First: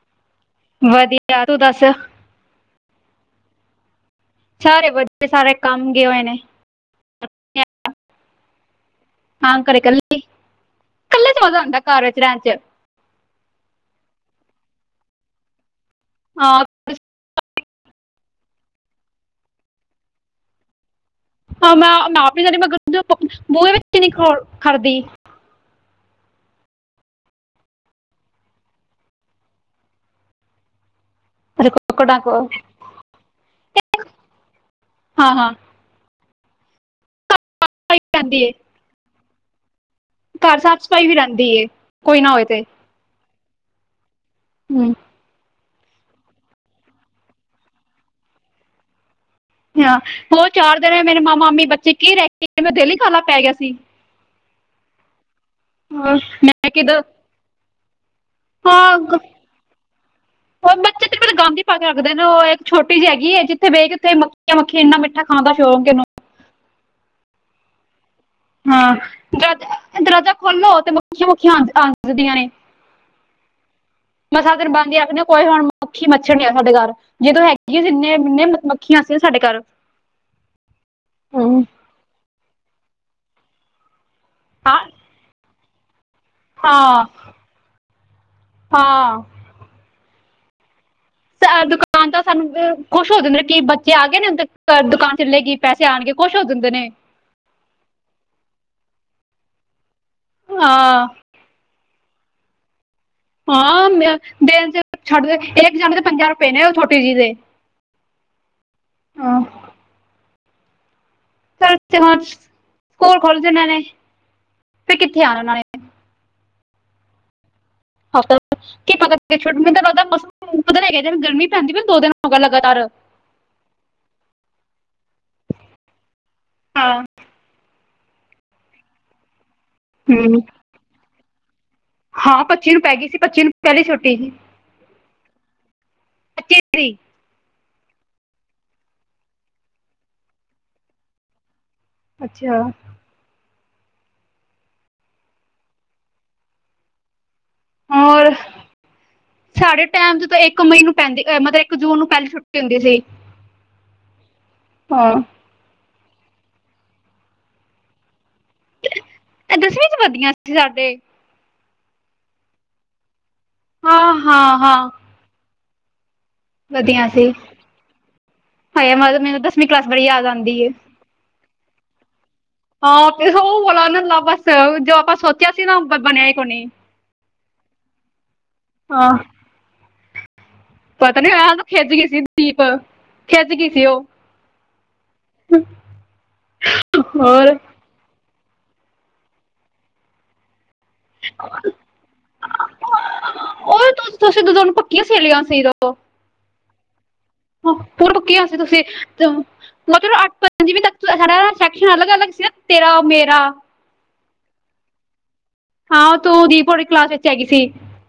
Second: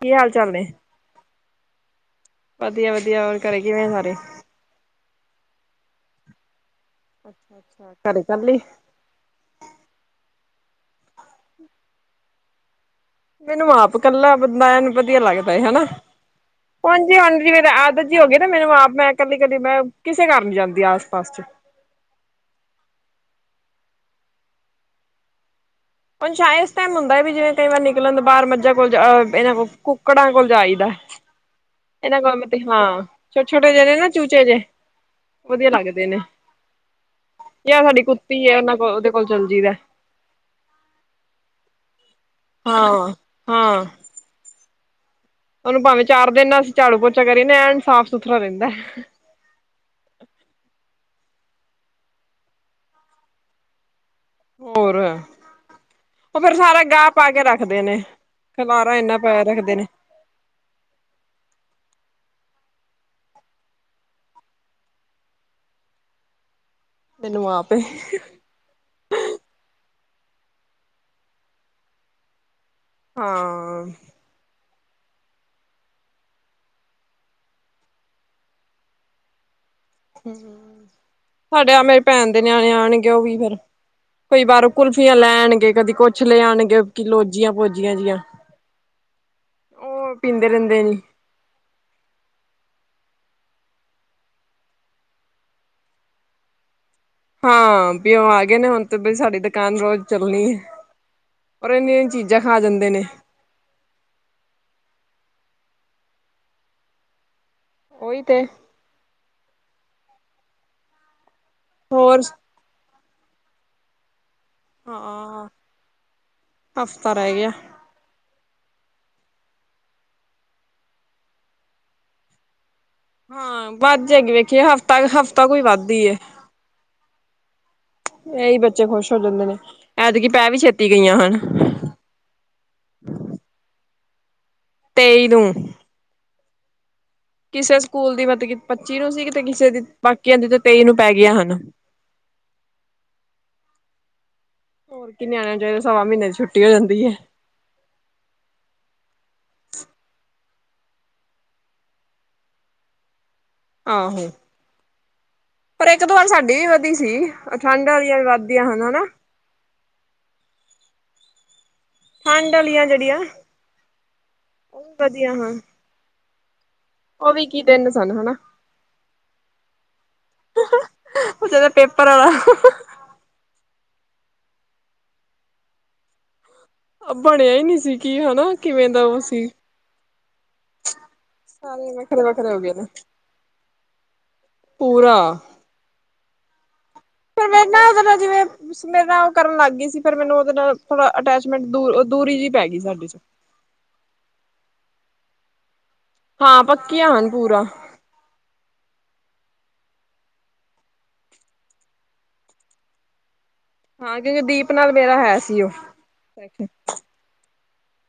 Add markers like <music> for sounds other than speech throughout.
ਕੀ ਹਾਲ ਚਾਲ ਨੇ ਵਧੀਆ ਤੂੰ ਦੱਸ ਵਧੀਆ-ਵਧੀਆ ਹੋਰ ਘਰੇ ਕਿਵੇਂ ਸਾਰੇ। ਸਾਰੇ ਵਧੀਆ ਸਾਰੇ ਕੰਮ ਗਏ ਹੋਏ ਨੇ। ਅੱਛਾ-ਅੱਛਾ ਘਰੇ ਚੱਲੀ। ਹਾਂ ਘਰੇ ਇਕੱਲੇ <unintelligible> ਮੈਨੂੰ ਆਪ ਕੱਲਾ ਬੰਦਾ ਐਨ ਵਧੀਆ ਲੱਗਦਾ ਹੈ ਹੈਨਾ ਹਾਂ ਹਾਂਜੀ-ਹਾਂਜੀ ਆਦਤ ਜੀ ਹੋ ਗਈ ਨਾ ਮੈਨੂੰ ਆਪ ਮੈਂ ਕੱਲੀ-ਕੱਲੀ ਮੈਂ ਕਿਸੇ ਘਰ ਨੀ ਜਾਂਦੀ ਆਸ ਪਾਸ ਚ। ਹਾਂ ਮੈਂ-ਮੈਂ ਆਪਣੀ ਸਾਰੀ ਮੈਂ ਬੂਹੇ ਵਿੱਚ ਤੋ ਨੀ ਖੜਦੀ। ਅੱਛਾ ਇਸ ਟਾਈਮ ਹੁੰਦਾ ਵੀ ਜਿਵੇਂ ਕਈ ਵਾਰ ਨਿਕਲਣ ਦਾ ਬਾਹਰ ਮੱਝਾਂ ਕੋਲ ਇਹਨਾਂ ਕੋਲ ਕੁੱਕੜਾਂ ਕੋਲ ਜਾਈਦਾ। ਅਰੇ ਕੁੱਕੜਾਂ ਇਹਨਾਂ ਕੋਲ ਕੋ ਮੈਂ ਤੇ ਹਾਂ ਛੋਟੇ-ਛੋਟੇ ਜੇ ਨੇ ਨਾ ਚੂਚੇ ਜਿਹੇ ਹਾਂ ਹਾਂ ਵਧੀਆ ਲੱਗਦੇ ਨੇ। ਜਾਂ ਸਫਾਈ ਸਾਡੀ ਕੁੱਤੀ ਰਹਿੰਦੀ ਏ ਹੈ ਉਹਨਾਂ ਕੋਲ ਉਹਦੇ ਕੋਲ ਚਲ ਜਈਦਾ। ਘਰ ਸਾਫ਼ ਸਫ਼ਾਈ ਵੀ ਰਹਿੰਦੀ ਏ, ਕੋਈ ਨਾ ਹੋਵੇ ਤੇ। ਹਾਂ ਹਾਂ ਹੂੰ ਉਹਨੂੰ ਭਾਵੇਂ ਚਾਰ ਦਿਨ ਨਾਲ ਅਸੀਂ ਝਾੜੂ ਪੋਚਾ ਕਰੀਏ ਐਨ ਸਾਫ ਸੁਥਰਾ ਰਹਿੰਦਾ। ਹ ਹੋਰ ਚਾਰ ਦਿਨ ਮੇਰੇ ਮਾਮਾ -ਮਾਮੀ ਬੱਚੇ ਕੀ ਰਹਿ ਕੇ ਗਏ ਮੇਰਾ ਦਿਲ ਈ ਕਾਹਲਾ ਪੈ ਗਿਆ ਸੀ। ਹੋਰ ਹਾਂ, ਉਹ ਫੇਰ ਮੈਂ ਸਾਰਾ ਕਿਦੋਂ ਗਾਹ ਪਾ ਕੇ ਰੱਖਦੇ ਨੇ, ਖਲਾਰਾ ਹਾਂ ਇੰਨਾ ਗ- ਪਾਇਆ ਰੱਖਦੇ ਨੇ। <unintelligible> ਗੰਦ ਈ ਪਾ ਕੇ ਰੱਖਦੇ ਨੇ ਉਹ ਇੱਕ ਛੋਟੀ ਜਿ ਹੈਗੀ ਹੈ ਜਿੱਥੇ ਬਹਿ ਕੇ ਉੱਥੇ ਮੱਖੀਆਂ ਮੱਖੀਆਂ ਇੰਨਾ ਮਿੱਠਾ ਖਾਣ ਦਾ ਸ਼ੌਕ ਐ ਇਹਨੂੰ। ਮੈਨੂੰ ਆ ਪਏ। ਦਰਵਾਜਾ ਖੋਲੋ ਤੇ ਮੱਖੀਆਂ ਮੁੱਖੀਆਂ ਆ ਜਾਂਦੀਆਂ ਨੇ। ਹਾਂ, ਕਹਿੰਦੇ ਆਖਦੇ ਕੋਈ ਹੁਣ ਮੱਖੀ ਮੱਛਰ ਨੀ ਆ ਸਾਡੇ ਘਰ ਜਦੋਂ ਹੈਗੀ ਆ ਜਿੰਨੇ ਇੰਨੇ ਮੱਖੀਆਂ ਸੀ ਸਾਡੇ ਘਰ। ਹੂੰ ਸਾਡੇ ਆ ਮੇਰੇ ਭੈਣ ਦੇ ਨਿਆਣੇ ਆਣਗੇ ਉਹ ਵੀ ਫੇਰ ਕਈ ਬਾਰ ਹਾਂ ਕੁਲਫੀਆਂ ਲੈਣਗੇ ਕਦੀ ਕੁੱਛ ਲੈ ਆਣਗੇ ਕਿ ਹਾਂ ਲੋਜੀਆਂ ਪੋਜੀਆਂ ਜਿਆ ਹਾਂ ਉਹ ਪੀਂਦੇ ਰਹਿੰਦੇ ਨੀ ਅ ਦੁਕਾਨ ਤਾਂ ਸਾਨੂੰ ਖੁਸ਼ ਹੋ ਜਾਂਦੇ ਕਿ ਬੱਚੇ ਆ ਗਏ ਨੇ ਦੁਕਾਨ ਚਲੇਗੀ ਪੈਸੇ ਆਉਣਗੇ ਕੁੱਛ ਹੋ ਜਾਂਦੇ ਨੇ ਹਾਂ ਵੀ ਉਹ ਆ ਗਏ ਨੇ ਹੁਣ ਤੇ ਵੀ ਸਾਡੀ ਦੁਕਾਨ ਰੋਜ਼ ਚੱਲਣੀ ਹੈ ਹਾਂ ਪਰ ਇੰਨੀ ਚੀਜ਼ਾਂ ਖਾ ਜਾਂਦੇ ਨੇ ਹਾਂ ਦਿਨ ਚ ਛੱਡ ਇੱਕ ਜਾਣੇ ਦੇ ਪੰਜਾਹ ਰੁਪਏ ਨੇ ਉਹ ਛੋਟੀ ਜਿਹੀ ਦੇ ਓਹੀ ਤੇ ਹਾਂ ਸੱਚ ਹੋਰ <unintelligible> ਸਕੂਲ ਖੁੱਲ ਜਣੇ ਨੇ ਫਿਰ ਕਿੱਥੇ ਆਣਾ ਹਾਂ ਉਹਨਾਂ ਨੇ ਹਫ਼ਤਾ ਰਹਿ ਗਿਆ <unintelligible> ਮੌਸਮ ਗਰਮੀ ਪੈਂਦੀ ਦੋ ਦਿਨ ਹੋਗਾ ਲਗਾਤਾਰ ਹਾਂ ਵੱਧ ਜਾਗੀ ਵੇਖੀਏ ਹਫ਼ਤਾ ਹਫ਼ਤਾ ਕੋਈ ਵੱਧ ਦੀ ਐ ਹਾਂ ਇਹੀ ਬੱਚੇ ਖੁਸ਼ ਹੋ ਜਾਂਦੇ ਨੇ ਐਤਕੀ ਹਮ ਪੈ ਵੀ ਛੇਤੀ ਗਈਆਂ ਹਨ ਤੇ ਤੇਈ ਨੂੰ <unintelligible> ਕਿਸੇ ਸਕੂਲ ਦੀ ਮਤਲਬ ਕਿ ਪੱਚੀ ਨੂੰ ਸੀ ਤੇ ਕਿਸੇ ਦੀ ਬਾਕੀਆਂ ਦੀ ਤੇ ਤੇਈ ਨੂੰ ਪੈ ਗਿਆ ਹਨ ਅੱਛਾ ਹੋਰ ਕੀ ਨਿਆਣਿਆਂ ਨੂੰ ਚਾਹੀਦਾ ਸਵਾ ਮਹੀਨੇ ਦੀ ਛੁੱਟੀ ਹੋ ਜਾਂਦੀ ਹੈ ਹੋਰ ਸਾਡੇ ਟਾਈਮ ਚ ਤਾਂ ਇੱਕ ਮਈ ਨੂੰ ਪੈਂਦੀ ਮਤਲਬ ਇੱਕ ਜੂਨ ਨੂੰ ਪਹਿਲਾਂ ਛੁੱਟੀ ਹੁੰਦੀ ਸੀ ਆਹੋ ਹਾਂ ਪਰ ਇੱਕ ਦੋ ਵਾਰ ਸਾਡੀ ਵੀ ਵਧੀ ਸੀ ਠੰਡ ਵਾਲਆ ਵੀ ਵੱਧਦੀਆਂ ਹਨ ਹਨਾ ਇਹ ਦਸਵੀਂ ਚ ਵਧੀਆ ਸੀ ਸਾਡੇ ਠੰਡ ਵਾਲੀਆਂ ਜਿਹੜੀਆਂ ਹਾਂ ਹਾਂ, ਉਹ ਹਾਂ। ਵੀ ਵਧੀਆ ਹਨ ਵਧੀਆ ਸੀ ਉਹ ਵੀ ਕੀ ਦਿਨ ਸਨ ਹਨਾ ਹਾਏ ਮੈਨੂੰ ਦਸਵੀਂ ਕਲਾਸ ਬੜੀ ਯਾਦ ਆਂਦੀ ਐ। ਉਹ ਜਦੋਂ ਪੇਪਰ ਵਾਲਾ। ਹਾਂ ਉਹ <unintelligible> ਜੋ ਆਪਾਂ ਸੋਚਿਆ ਸੀ ਨਾ ਬਣਿਆ ਈ ਕੋਣੀ ਬਣਿਆ ਹੀ ਨਹੀਂ ਸੀ ਕਿ ਹਨਾ ਕਿਵੇਂ ਦਾ ਹਾਂ ਉਹ ਸੀ ਪਤਾ ਨੀ ਹੋਇਆ ਖਿਜ ਸਾਰੇ ਗਈ ਸੀ ਵੱਖਰੇ ਵੱਖਰੇ ਹੋ ਦੀਪ ਗਏ ਨੇ ਖਿਜ ਗਈ ਸੀ ਉਹ ਪੂਰਾ ਹੋਰ ਫਿਰ ਮੇਰੇ ਨਾ ਉਹਦੇ ਨਾਲ ਜਿਵੇਂ ਮੇਰੇ ਨਾਲ ਉਹ ਕਰਨ ਲੱਗ ਗਈ ਸੀ ਫਿਰ ਮੈਨੂੰ ਉਹਦੇ ਨਾਲ ਥੋੜਾ ਅਟੈਚਮੈਂਟ ਦੂਰ ਦੂਰੀ ਜਿਹੀ ਪੈ ਗਈ ਸਾਡੇ ਚ ਕੀ ਸਹੇਲੀਆਂ ਹਾਂ ਪੱਕੀਆਂ ਹਨ ਪੂਰਾ <unintelligible> ਕਿਹਾ ਸੀ ਤੁਸੀਂ <unintelligible> ਚ ਅੱਠ ਪੰਜਵੀਂ ਤੱਕ ਸਾਡਾ ਸੈਕਸ਼ਨ ਅਲੱਗ ਅਲੱਗ ਸੀ ਨਾ ਤੇਰਾ ਮੇਰਾ ਹਾਂ ਕਿਉਂਕਿ ਦੀਪ ਨਾਲ ਮੇਰਾ ਹੈ ਸੀ ਉਹ ਹਾਂ ੳ ਤੂੰ ਦੀਪ ਹੋਰੀ ਕਲਾਸ ਚ ਹੈਗੀ ਸੀ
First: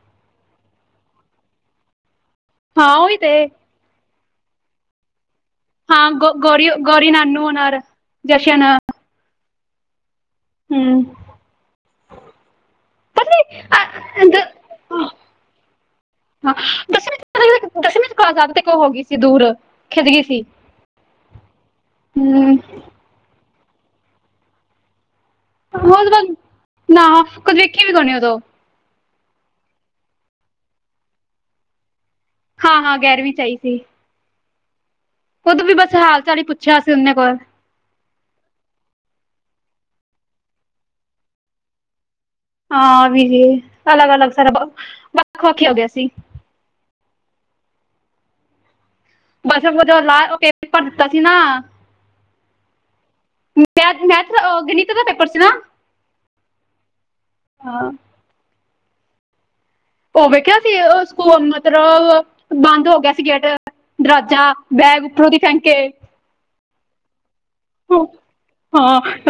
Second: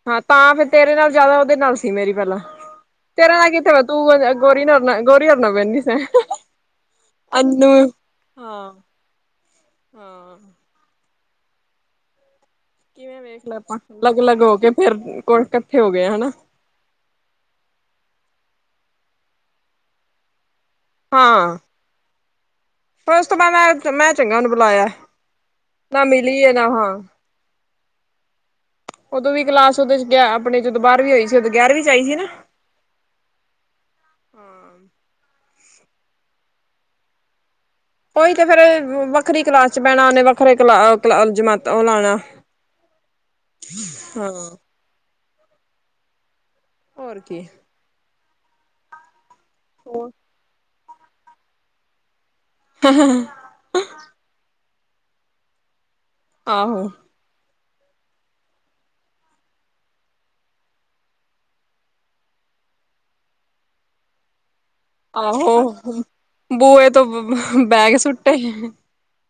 ਹਾਂ ਤਾਂ ਫੇਰ ਤੇਰੇ ਨਾਲ ਜਿਆਦਾ ਉਹਦੇ ਨਾਲ ਸੀ ਮੇਰੀ ਪਹਿਲਾਂ, ਹਾਂ ਉਹੀ ਤੇ ਤੇਰੇ ਨਾਲ ਕਿੱਥੇ ਤੂੰ <unintelligible> ਗੋਰੀ ਨੇ <unintelligible> ਗੋਰੀ ਔਰ ਨਾਲ ਬੈਨੀ ਸੇ, ਹਾਂ ਗੋ- ਗੌਰੀ ਗੌਰੀ ਨਾਨੂ ਅਨੂੰ, ਔਰ ਹਾਂ ਹਾਂ ਹੂੰ ਕਿਵੇਂ ਵੇਖ ਲੈ ਆਪਾਂ ਲੱਗ ਲੱਗ ਹੋ ਕੇ ਫੇਰ ਕੋਲ ਇਕੱਠੇ ਹੋ ਗਏ ਹੈਨਾ <unintelligible> ਤੇ ਕਉ ਹੋ ਗੀ ਸੀ ਦੂਰ ਖਿੱਜ ਗੀ ਸੀ ਹਾਂ ਹੂੰ ਪਰ ਉਸ ਤੋਂ ਬਾਅਦ ਮੈਂ ਮੈਂ ਚੰਗਾ ਬੁਲਾਇਆ ਨਾ ਮਿਲੀ ਹੈ <unintelligible> ਹਾਂ ਨਾ ਕੁਝ ਵੇਖੀ <unintelligible> ਉਦੋਂ ਵੀ ਕਲਾਸ ਉਹਦੇ ਚ <unintelligible> ਆਪਣੀ ਜਦੋਂ ਬਾਰ ਵੀ ਹੋਈ ਸੀ ਉਦੋਂ ਗਿਆਰਵੀ ਚ ਆਈ ਸੀ ਨਾ। ਹਾਂ ਹਾਂ, ਗਿਆਰਵੀ ਚ ਆਈ ਸੀ। ਓਦੋ ਵੀ ਬਸ ਹਾਲ ਚਾਲ ਈ ਪੁੱਛਿਆ ਸੀ <unintelligible> ਕੋਲ ਉਹੀ ਤੇ ਫੇਰ ਵੱਖਰੀ ਕਲਾਸ ਚ ਬਹਿਣਾ ਉਹਨੇ ਵੱਖਰੇ ਕਲਾ ਜਮਾਤਾ ਉਹ ਲਾਉਣਾ। ਹਾਂ ਆ ਵੀ ਸੀ, ਅਲੱਗ ਅਲੱਗ ਸਾਰਾ ਵੱਖ ਵਖੋ ਵੱਖੀ ਹੋ ਗਿਆ ਸੀ। ਹੋਰ ਕੀ। ਬਸ <unintelligible> ਭਰ ਦਿੱਤਾ ਸੀ ਨਾ। <unintelligible> ਤੇਰਾ ਪੇਪਰ ਸੀ ਨਾ। ਆਹੋ। ਹਾਂ। ਉਹ ਵੇਖਿਆ ਸੀ ਉਹ ਸਕੂਲ ਮਤਲਬ ਬੰਦ ਹੋ ਗਿਆ ਸੀ ਗੇਟ ਦਰਵਾਜਾ। ਬੈਗ ਉੱਪਰੋਂ ਦੀ ਫੇਂਕੇ। ਬੂਏ ਤੋਂ ਬੈਗ ਸੁੱਟੇ।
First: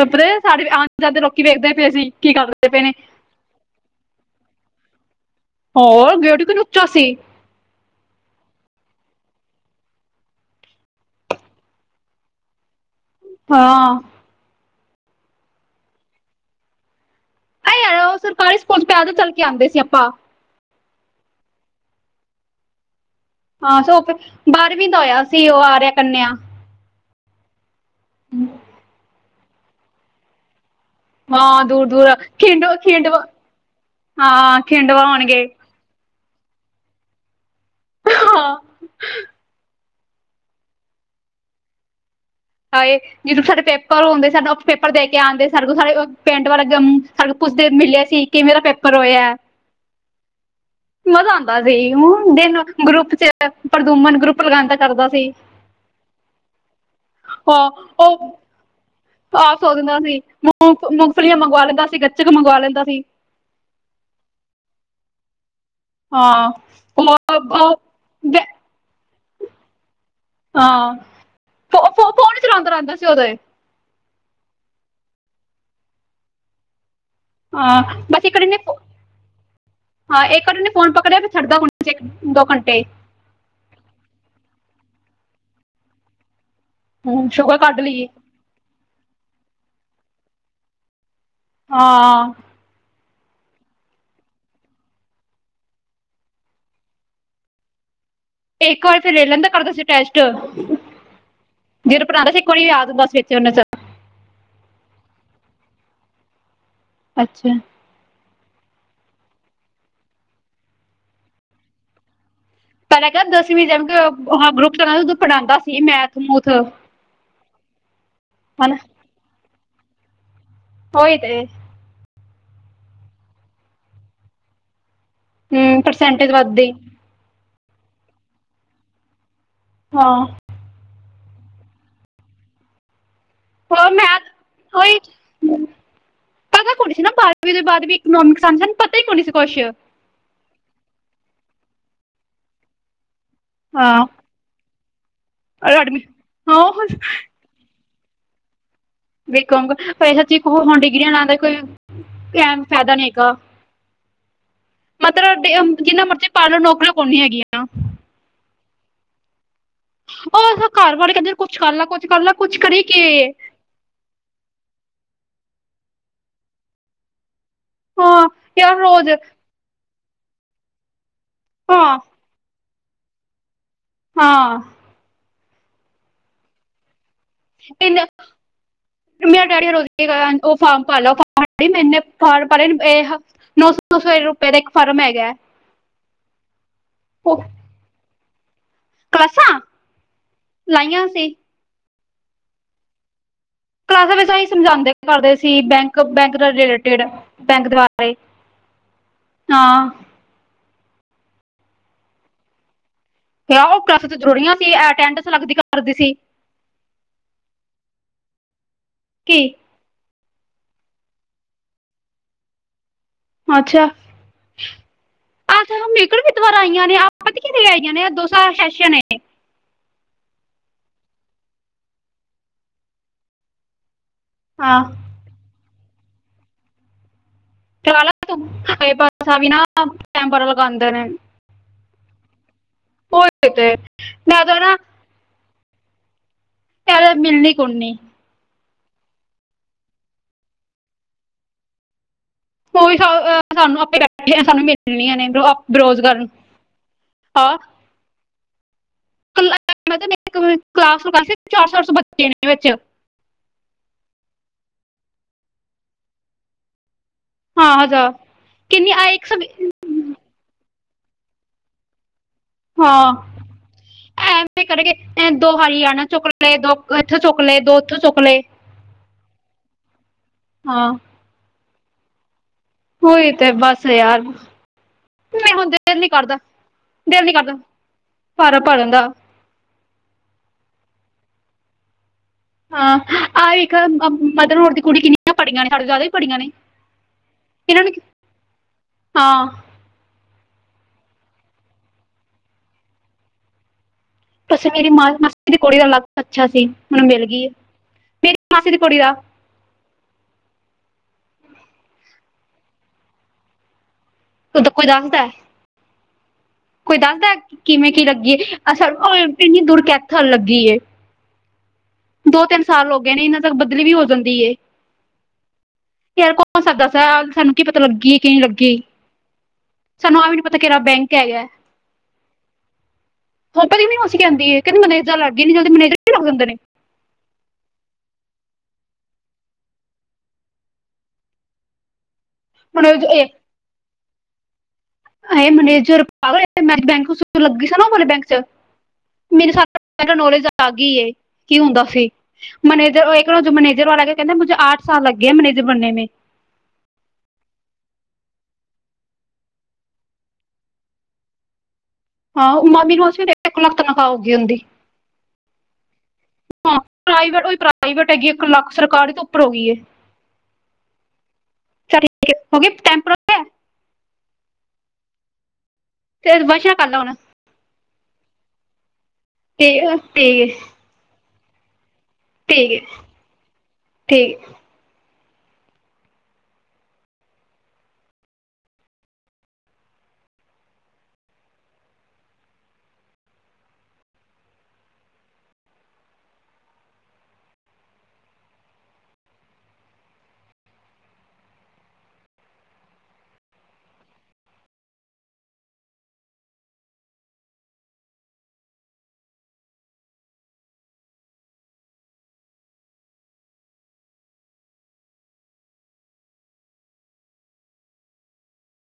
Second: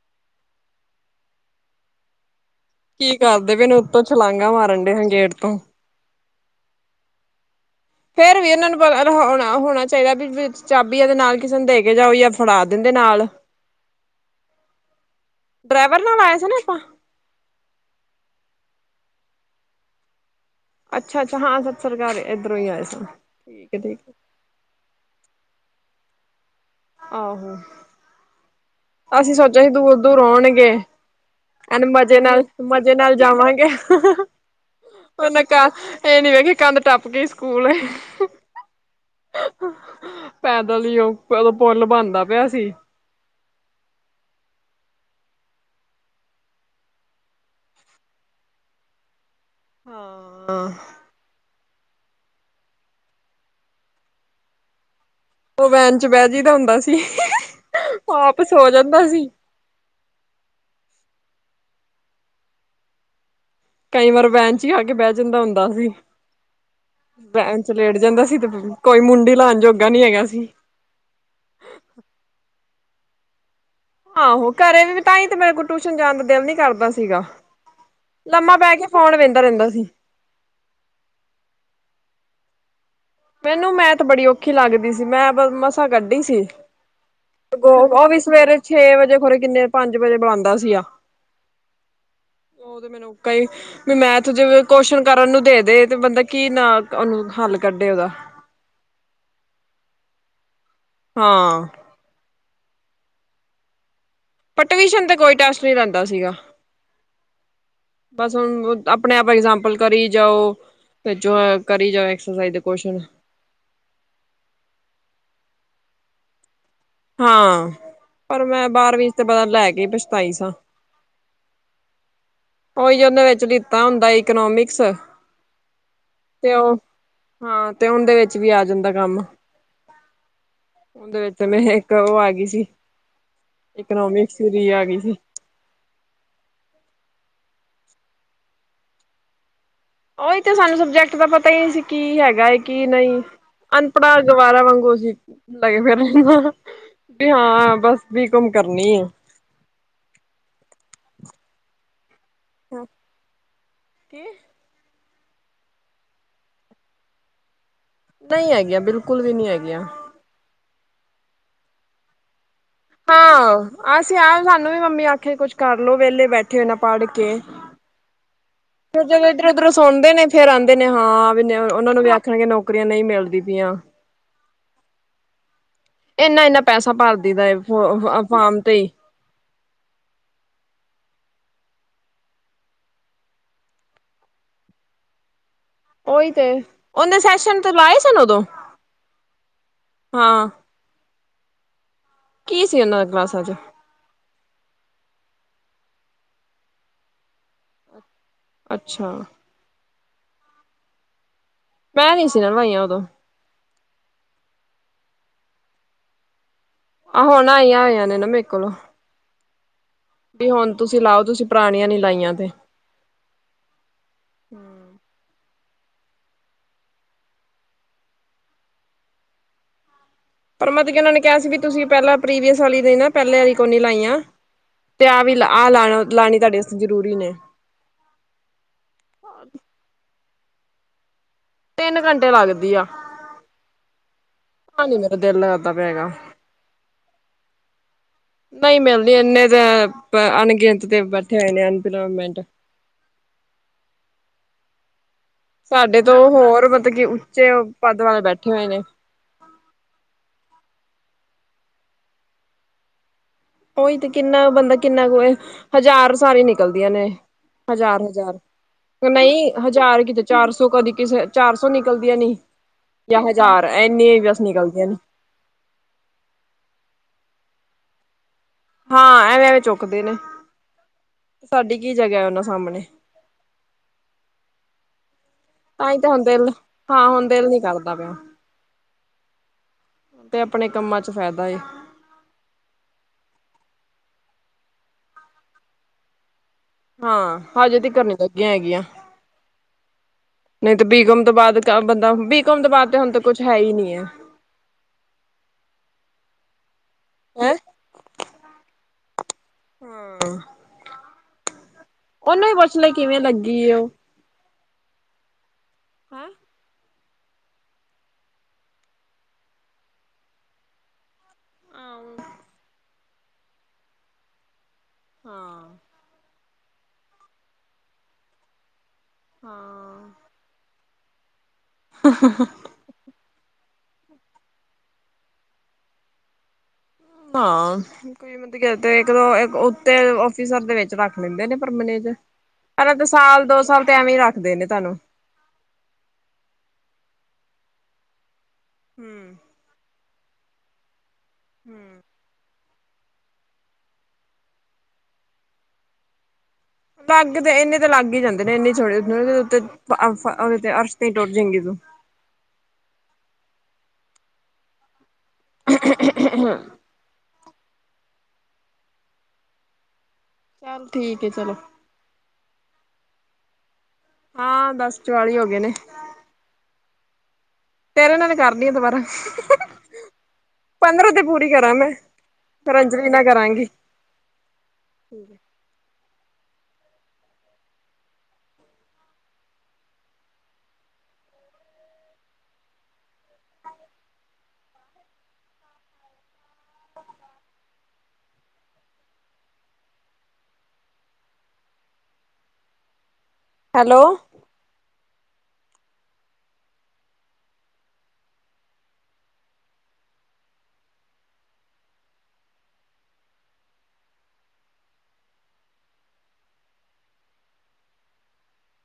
ਉਪਰੇ ਸਾਡੇ <unintelligible> ਆਨ ਜਾਦ ਲੋਕੀ ਵੇਖਦੇ ਪੇ ਸੀਂ ਕੀ ਕਰ ਕੀ ਕਰਦੇ ਪਏ ਨੇ ਉੱਤੋਂ ਛਲਾਂਘਾ ਮਾਰਨ ਡੇ ਗੇਟ ਤੋਂ ਹੋਰ ਗੇਟ ਕਿੰਨਾ ਉੱਚਾ ਸੀ। ਫੇਰ ਵੀ ਉਨਾਂ ਨੂੰ ਪਤਾ ਹੋਣਾ ਹੋਣਾ ਚਾਹੀਦੇ ਵੀ ਵੀ ਚਾਬੀ ਏਦੇ ਨਾਲ ਕਿਸੇ ਨੂੰ ਦੇ ਕੇ ਜਾਓ ਜਾ ਫੜਾ ਦਿੰ ਹਾਂ, ਡਰਾਈਵਰ ਨਾਲ ਆਏ ਸੀ ਨਾ ਆਪਾਂ। ਅਰੇ ਯਾਰ ਉਹ ਸਰਕਾਰੀ ਸਕੂਲ ਚ ਪੈਦਲ ਚੱਲ ਕੇ ਆਂਦੇ ਸੀ ਆਪਾਂ। ਅੱਛਾ ਅੱਛਾ, ਹਾਂ, ਸੱਚ ਸਰਕਾਰੀ ਏਧਰੋਂ ਈ ਆਏ ਸੀ। ਹਾਂ, ਸੋ ਬਾਰਵੀਂ ਦਾ ਹੋਇਆ ਸੀ ਉਹ ਆਰਿਆ ਕੰਨਿਆ। ਆਹੋ। ਹੂੰ, ਅਸੀਂ ਸੋਚਿਆ ਸੀ ਦੂਰ ਦੂਰ ਹੋਣਗੇ। ਹਾਂ ਐਨ ਦੂਰ ਦੂਰ ਮਜ਼ੇ ਨਾਲ ਖਿੰਡ ਮਜ਼ੇ ਨਾਲ ਖਿੰਡਵਾ ਜਾਵਾਂਗੇ ਹਾਂ ਖਿੰਡਵਾ ਉਨ ਹੋਣਗੇ ਕ ਇਹ ਨੀ ਵੇਖੀ ਕੰਧ ਟੱਪ ਕੇ ਸਕੂਲ ਹਾਂ ਪੈਦਲ ਈ ਉਹ ਉਦੋਂ ਪੁੱਲ ਬਣਦਾ। ਪਿਆ ਸੀ ਹਾਏ ਜਦੋਂ ਸਾਡੇ ਪੇਪਰ ਹੁੰਦੇ ਸਾਡਾ <unintelligible> ਪੇਪਰ ਦੇ ਕੇ ਆਂਦੇ ਸਾਡੇ ਤੋ ਸਾਰੇ ਪਿੰਡ ਵਾਲੇ ਜਮ ਸਾਡੇ ਕੁੱਛਦੇ ਮਿਲਿਆ ਸੀ ਕਿਵੇ ਦਾ ਪੇਪਰ ਹੋਇਆ। ਹਾਂ, ਮਜ਼ਾ ਆਂਦਾ ਦਿਨ ਗਰੁੱਪ ਚ ਪ੍ਰਦੂਮਨ ਗਰੁੱਪ ਲਗਾਦਾ ਸਰ ਦਾ ਉਹ ਵੈਨ ਚ ਬਹਿ ਜੀ ਦਾ ਹੁੰਦਾ ਸੀ। ਹਾਂ, ਉਹ ਆਪ ਸੋ ਜਾਂਦਾ ਸੀ ਪਾਸ ਹੋ ਜਾਂਦਾ ਸੀ। ਮੁਫਲੀਆਂ ਮੰਗਵਾ ਲੈਂਦਾ ਸੀ ਗੱਚਕ ਮੰਗਵਾ ਲੈਂਦਾ ਸੀ। ਕਈ ਵਾਰ ਵੈਨ ਚ ਹੀ ਆ ਕੇ ਬਹਿ ਜਾਂਦਾ ਹੁੰਦਾ ਸੀ। ਹਾਂ ਉਹ ਬੈਂਚ ਲੇਟ ਜਾਂਦਾ ਸੀ ਤੇ ਕੋਈ ਮੁੰਡੀ ਲਾਹਨ ਜੋਗਾ ਨੀ ਹੈਗਾ ਸੀ। ਫ ਫ ਫੋਨ ਚਲਾਂਦਾ ਰਹਿੰਦਾ ਸੀ ਉਹ ਤੇ ਆਹੋ ਘਰੇ ਵੀ ਤਾਂਹੀ ਤੇ ਮੇਰੇ ਕੋਈ ਟਿਊਸ਼ਨ ਜਾਣ ਦਾ ਦਿਲ ਨੀ ਕਰਦਾ ਸੀਗਾ ਹਾਂ ਬਸ ਇੱਕ ਲੰਮਾ ਨੇ ਪੈ ਕੇ ਫੋਨ ਵੇਖਦਾ ਰਹਿੰਦਾ ਸੀ ਹਾਂ, ਇੱਕ ਅਰੀ ਓਨੇ ਫੋਨ ਪਕੜਿਆ ਤੇ ਛੱਡਦਾ ਕੋਣੀ ਇੱਕ ਦੋ ਘੰਟੇ। ਮੈਨੂੰ ਮੈਂਥ ਤੇ ਬੜੀ ਔਖੀ ਲੱਗਦੀ ਸੀ ਮੈਂ ਮਸਾਂ ਕੱਢੀ ਸੀ ਸ਼ੂਗਰ ਅਗੋ ਕੱਢ ਉਹ ਲਈਏ ਵੀ ਸਵੇਰੇ ਛੇ ਵਜੇ ਖਰੇ ਕਿੰਨੇ ਪੰਜ ਵਜੇ ਬੁਲਾਉਂਦਾ ਸੀ ਗਾ ਹਾਂ। ਕਈ ਵੀ ਮੈਥ ਜਿਵੇਂ ਕੋਸ਼ਨ ਕਰਨ ਨੂੰ ਦੇ-ਦੇ ਤੇ ਬੰਦਾ ਕੀ ਨਾ ਉਹਨੂੰ ਹੱਲ ਕੱਢੇ ਉਹਦਾ ਇੱਕ ਵਾਰ ਫੇਰ ਲੈ ਲੈਂਦਾ ਕਰਦਾ ਸੀ ਟੈਸਟ ਹਾਂ, ਕੋਈ ਯਾਦ <unintelligible> ਪਰ ਟਵਿਸ਼ਨ ਤੇ ਕੋਈ ਟੈਸਟ ਨਹੀਂ ਲੈਂਦਾ ਸੀਗਾ ਅੱਛਾ ਬਸ ਹੁਣ ਆਪਣੇ ਆਪ ਇਗਜਾਂਪਲ ਕਰੀ ਜਾਓ ਕਰੀ ਜਾਏ। ਪਹਿਲਾਂ ਕਹਿ ਦਸਵੀਂ ਜੀ ਗਰੁੱਪ ਚ ਸੀ ਉਦੋਂ ਪੜ੍ਹਾਂਦਾ ਸੀ ਮੈਥ ਮੂਥ ਹਾਂ ਪਰ ਮੈਂ ਬਾਰਵੀਂ ਤੇ ਪਤਾ ਲੈ ਕੇ ਪਛਤਾਈ ਸਾਂ ਹੋਈ ਤੇ ਉਹੀ ਉਹਦੇ ਵਿੱਚ ਲਿੱਤਾ ਹੁੰਦਾ ਇਕਨੋਮਿਕਸ ਹੂੰ ਪਰਸੈਂਟੇਜ ਤੇ ਵੱਧਦੀ ਐ ਉਹ ਹਾਂ ਤੇ ਹੁਣ ਦੇ ਵਿੱਚ ਵੀ ਆ ਜਾਂਦਾ ਕੰਮ ਹਾਂ। ਉਹਦੇ ਵਿੱਚ ਮੈਂ ਇੱਕ ਉਹ ਆ ਗਈ ਸੀ। ਹੋਰ ਇਕਨੋਮਿਕ ਮੈਥ ਵੀ ਰੀ ਆ ਗਈ ਉਹੀ ਸੀ। ਉਹਦੇ ਬਾਅਦ ਵੀ ਇਕੋਨੋਮਿਕ ਸਾਨੂੰ ਪਤਾ ਹੀ ਨੀ ਸੀ ਕੁਛ। ਉਹੀ ਤੇ ਸਾਨੂੰ ਸਬਜੈਕਟ ਦਾ ਪਤਾ ਹੀ ਨਹੀਂ ਸੀ ਕੀ ਹੈਗਾ ਕੀ ਨਹੀਂ। ਹਾਂ ਅਨਪੜਾ ਗਵਾਰਾਂ ਵਾਂਗੂ ਅਸੀ ਲੱਗੇ ਫਿਰ ਅਡਮੀ ਰਹਿੰਦਾ ਹਾਂ ਹੁਣ ਵੀ ਹਾਂ ਬਸ ਬੀ ਕੋਮ ਕਰ ਵਾਸੇ ਸਾਚ ਹੁਣ ਡਿਗਰੀਆਂ ਲਾਦਾ ਕੋਈ ਕੈਣ ਫਾਇਦਾ ਨਹੀਂ ਗਾ ਮਤਲਬ ਜਿੰਨਾ ਮਰਜ਼ੀ ਪਾੜਲੋ ਨੌਕਰੀਆਂ ਕੋਈ ਨਹੀ ਹੈਗੀਆਂ। ਨਹੀਂ ਹੈਗੀਆਂ ਬਿਲਕੁਲ ਵੀ ਨਹੀਂ ਹੈਗੀਆਂ। ਉਹ ਸਾ ਘਰ ਵਾਲੇ ਕਹਿੰਦੇ ਕੁੱਛ ਕਰਲੋ ਕੁੱਛ ਕਰ ਲ ਹਾਂ ਅਸੀਂ ਆਪ ਸਾਨੂੰ ਵੀ ਮੰਮੀ ਆਖੇ ਕੁਛ ਕਰਲਓ ਵਿਹਲੇ ਬੈਠੇ ਹੋ ਐਨਾ ਪੜ੍ਹ ਕੇ ਹਾਂ ਯਾਰ ਫੇਰ ਰੋਜ਼ ਜਦੋਂ ਇੱਧਰੋਂ ਉੱਧਰੋਂ ਸਣਦੇ ਨੇ ਫੇਰ ਆਦੇ ਨੇ ਹਾਂ ਵੀ ਉਹਨਾਂ ਹਾਂ ਨੂੰ ਵੀ ਆਖਣਗੇ ਨੌਕਰੀਆਂ ਨਹੀਂ ਮਿਲਦੀ ਪਈਆਂ ਹਾਂ। ਇਨਾ-ਇਨਾ ਪੈਸਾ ਭਰਦਿਆ ਫ ਇੰਨ ਫਾਰਮ ਤੇ ਹੀ ਮੇਰਾ ਡੈਡੀ ਰੋਜ਼ ਉਹ ਫਾਰਮ ਭ ਲੈ ਫਾਰ ਮੈਨੇ ਫਾਰਮ ਭੇ ਇਹ ਨੌ ਸੌ- ਸੌ ਰੁਪਏ ਦਾ ਇੱਕ ਫਾਰਮ ਹੈਗਾ। ਉਹੀ ਤੇ ਉਹਦੇ ਉਹ ਸੈਸ਼ਨ ਤੇ ਲਾਏ ਸਨ ਉਦੋਂ? ਕਲਾਸਾਂ ਹਾਂ ਲਾਈਆਂ ਸੀ, ਕੀ ਸੀ ਉਹਨਾਂ ਦੇ ਕਲਾਸਾਂ ਚ ਕਲਾਸਾਂ ਵਿੱਚ ਅਸੀਂ ਸਮਝਾਦੇ ਕਰਦੇ ਸੀ ਬੈਂਕ ਬੈਂਕ ਦੇ ਰਿਲੇਟਿਡ ਬੈਂਕ ਅੱਛਾ ਹਾਂ। ਮੈਂ ਨੀ ਸੀ ਨਾ ਨਵਾਈਆਂ ਉਦੋਂ ਕ ਉਹ ਕਲਾਸਾਂ ਤੇ ਜੂੜੀਆਂ ਸੀ ਅਟੈਡਸ ਲੱਗਦੀ ਕਰਦੀ ਸੀ। ਆਹੋ ਹੁਣ ਆਈਆਂ ਆਇਆਂ ਨੇ ਨਾ ਮੇਰੇ ਕੋਲੋਂ ਕੀ ਵੀ ਹੁਣ ਤੁਸੀਂ ਲਓ ਤੁਸੀਂ ਪੁਰਾਣੀਆਂ ਨੀ ਲਾਈਆਂ ਤੇ ਅੱਛਾ। ਅ ਹਮੇਕਲਦਵ ਆਈਆਂ ਨੇ ਆਪਤੀ ਆਈਆਂ ਨੇ ਦੁਸਰਾ ਸੈਸ਼ਨ ਨੇ ਪਰ ਮਤਲਬ ਕੀ ਉਹਨਾਂ ਨੇ ਕਿਹਾ ਸੀ ਵੀ ਤੁਸੀਂ ਪਹਿਲਾਂ ਪ੍ਰੀਵੀਅਸ ਵਾਲੀ ਦੇ ਨਾ ਪਹਿਲੇ ਵਾਲੀ ਕੋਨੀ ਲਾਈਆਂ ਹਾਂ ਤੇ ਆਹ ਵੀ ਆਹ ਲਾਣਾ ਲਾਣੀ ਤੁਹਾਡੇ ਵਾਸਤੇ ਜ਼ਰੂਰੀ ਐ ਚ ਤੂੰ ਪਾਸਾ ਵੀ ਨਾ ਟੈਮ ਲਗਾਦੇ ਨੇ, ਤਿੰਨ ਘੰਟੇ ਲੱਗਦੀ ਆ ਹੋਏ ਤੇ ਮੈਂ ਤਾਂ ਮੇਰਾ ਦਿਲ ਲੱਗਦਾ। ਪਿਆ ਹੈਗਾ। ਚੱਲ ਮਿਲਣੀ ਕੋਨੀ ਨਹੀਂ ਮਿਲਦੀ ਇੰਨੇ ਤਾਂ ਅਣਗਿਣਤ ਤੇ ਬੈਠੇ ਹੋਏ ਨੇਮੈਂਟ, ਉਹ ਵੀ ਸ ਸਾਨੂੰ ਆਪੇ ਕੱਠਿਆ ਸਾਨੂੰ ਮਿਲਣੀਆਂ ਨੇ ਬਰੋ ਸਾਡੇ ਬਰੋਜ਼ ਤੋਂ ਕਰਨ ਹੋਰ ਮਤਲਬ ਕੀ ਉੱਚੇ ਪਦ ਵਾਲੇ ਬੈਠੇ ਹੋਏ ਨੇ, ਕਲਾਸੂ ਚਾਰ-ਚਾਰ ਸੌ ਬੱਚੇ ਨੇ ਵਿੱਚ, ਉਹੀ ਤੇ ਕਿੰਨਾ ਬੰਦਾ ਕਿੰਨਾ ਕੁ ਹਜ਼ਾਰ ਸਾਰੀ ਨਿਕਲਦੀਆਂ ਨੇ ਹਜ਼ਾਰ ਹਜ਼ਾਰ ਕਿੰਨੀ ਆ ਇੱਕ ਸੌ ਨਹੀਂ ਹਜ਼ਾਰ ਕਿਤੇ ਚਾਰ ਸੌ ਕਦੀ ਕਿਸੇ ਚਾਰ ਸੌ ਨਿਕਲਦੀਆਂ ਨੀ ਹਾਂ, ਜਾਂ ਹਜ਼ਾਰ ਇੰਨੀ ਬਸ ਐਵੇਂ ਨਿਕਲਦੀਆਂ ਨੇ ਕਰਾਂਗੇ ਦੋ ਹਰਿਆਣਾ ਚੁੱਕੇ ਦੋ ਇੱਥੇ ਚੁ ਲੇ ਦੋ ਉੱਥੋਂ ਚੁੱਕਲੇ ਹਾਂ ਐਵੇਂ ਐਵੇਂ ਚੁੱਕਦੇ ਨੇ ਸਾਡੀ ਕੀ ਜਗ੍ਹਾ ਉਹਨਾਂ ਸਾਹਮਣੇ ਉਈ ਤੇ ਬਸ ਯਾਰ ਨਹੀਂ ਹੁਣ ਤਾਂ ਹੀ ਦਿਲ ਤਾਂ ਨੀ ਹੁਣ ਕਰਦਾ ਦਿਲ ਹਾਂ ਦਿਲ ਹੁਣ ਨੀ ਕਰਦਾ ਪਿਆ। ਫਾਰਮ ਭਰਨ ਦਾ ਤੇ ਆਪਣੇ ਕੰਮਾਂ ਚ ਫਾਇਦਾ ਹਾਂ ਆਹ ਵੇਖ ਮਦਰ ਹੋਰ ਦੀ ਕੁੜੀ ਕਿੰਨੀਆਂ ਪੜ੍ਹੀਆਂ ਨੇ ਸਾਡੇ ਜ਼ਿਆਦਾ ਹੀ ਪੜੀਆਂ ਨੇ ਹਾਂ ਹਜੇ ਇਹਨਾਂ ਤੇ ਨੂੰ ਕਰਨੀ ਲੱਗ ਹੈਗੀਆਂ ਹਾਂ ਨਹੀਂ ਤੇ ਬੀਕਮ ਤੋਂ ਬਾਅਦ ਬੰਦਾ ਬੀਕਮ ਤੋਂ ਬਾਅਦ ਤੇ ਹੁਣ ਤਾਂ ਕੁਛ ਹੈ ਹੀ ਨਹੀਂ ਹੈ ਬਸ ਮੇਰੀ ਮਾ ਮਾਸੀ ਦੀ ਕੁੜੀ ਦਾ ਲੱਕ ਅੱਛਾ ਸੀ ਓਹਨੂੰ ਮਿਲ ਗਈ ਹੈਂ ਮੇਰੀ ਮਾਸੀ ਦੀ ਕੁੜੀ ਦਾ ਹੂੰ ਉਹਨੂੰ ਹੀ ਪੁੱਛ ਲੈ ਕਿਵੇਂ ਲੱਗੀ ਉਹ ਉਹ ਤਾਂ ਕੋਈ ਦੱਸਦਾ ਹੈਂ ਕੋਈ ਦੱਸਦਾ ਕਿਵੇਂ ਕੀ ਲੱਗੀ ਅ ਇੰਨੀ ਦੂਰ ਕੈਥਲ ਲੱਗੀ ਹਾਂ ਦੋ ਤਿੰਨ ਸਾਲ ਹੋ ਗਏ ਨੇ ਇਹਨਾਂ ਤੱਕ ਬਦਲੀ ਵੀ ਹੋ ਜਾਂਦੀ ਐ ਹਾਂ। ਯਾਰ ਕੌਣ ਸਕਦਾ ਸਾ ਸਾਨੂੰ ਕੀ ਪਤਾ ਲੱਗੀ ਕਿ ਨਹੀਂ ਲੱਗੀ ਸਾਨੂੰ ਆਹ ਵੀ ਨੀ ਪਤਾ ਕਿਹੜਾ ਬੈਂਕ ਹੈਗਾ <unintelligible> ਪਤਾ ਨਹੀਂ ਮਾਸੀ ਕਹਿੰਦੀ ਏ ਕਹਿੰਦੀ ਮਨੇਜਰ ਲਾਗੀ ਐਨੀ ਜਲਦੀ ਮੈਨੇਜਰ ਵੀ ਲੱਗ ਜਾਂਦੇ ਨੇ ਹਾਂ <unintelligible> ਇੱਕ ਉੱਤੇ ਆਫਿਸਰ ਦੇ ਵਿੱਚ ਰੱਖ ਲੈਂਦੇ ਨੇ ਪਰ ਮੈਨੇਜਰ ਹਨਾ ਤੇ ਮੈਨੇਜਰ ਸਾਲ ਦੋ ਸਾਲ ਤੇ ਐਵੇਂ ਹੀ ਰੱਖਦੇ ਨੇ ਤੁਹਾਨੂੰ ਇਹ ਮੈਨੇਜਰ ਬੈਂਕ ਲੱਗੀ ਸੀ ਨਾ ਵਾਲੇ ਬੈਂਕ ਚ ਹੂੰ ਸਾਡਾ ਨੌਲੇਜ ਅਲੱਗ ਹੀ ਕੀ ਹੁੰਦਾ ਸੀ ਮਨੇਜਰ ਇੱਕੋ ਮਨੇਜਰ ਵਾਲਾ ਕਹਿੰਦੇ ਮੁਝੇ ਆਠ ਸਾਲ ਲੱਗ ਗਿਆ ਮਨੈਜਰ ਬਣਨੇ ਮੈ ਲੱਗ ਤੇ ਇੰਨੇ ਤੇ ਲੱਗ ਹੀ ਜਾਂਦੇ ਨੇ ਇੰਨੇ ਛੋੜੇ ਉਹਦੇ ਤੇ ਅਰਸ਼ ਹੀ ਟੁੱਟ ਜਾਂਗੀ ਤੂੰ, ਹਾਂ ਮਾਮੀ ਨੂੰ ਲੱਖ ਲਖਾਓਗੀ ਔਦੀ ਪ੍ਰਾਈਵੇਟ ਓਹੀ ਪ੍ਰਾਈਵੇਟ ਹੈਗੀ ਇੱਕ ਲੱਖ ਸਰਕਾਰੀ ਤੋਂ ਉੱਪਰ ਹੋ ਗਈ ਚੱਲ ਠੀਕ ਹੈ ਚਲੋ ਅੱ ਹਾਂ ਦਸ ਚੋਆਲੀ ਹੋ ਗਏ ਨੇ ਫਿਰ <unintelligible> ਤੇਰੇ ਨਾਲ ਹੀ ਕਰਦੀ ਆ ਦੁਬਾਰਾ ਠੀਕ ਠੀਕ ਪੰਦਰੋਂ ਤੇ ਪੂਰੀ ਕਰਾਂ ਮੈਂ ਫਿਰ ਠੀਕ ਅੰਜਲੀ ਨਾ ਕਰਾਂਗੀ ਠੀਕ ਹੈਲੋ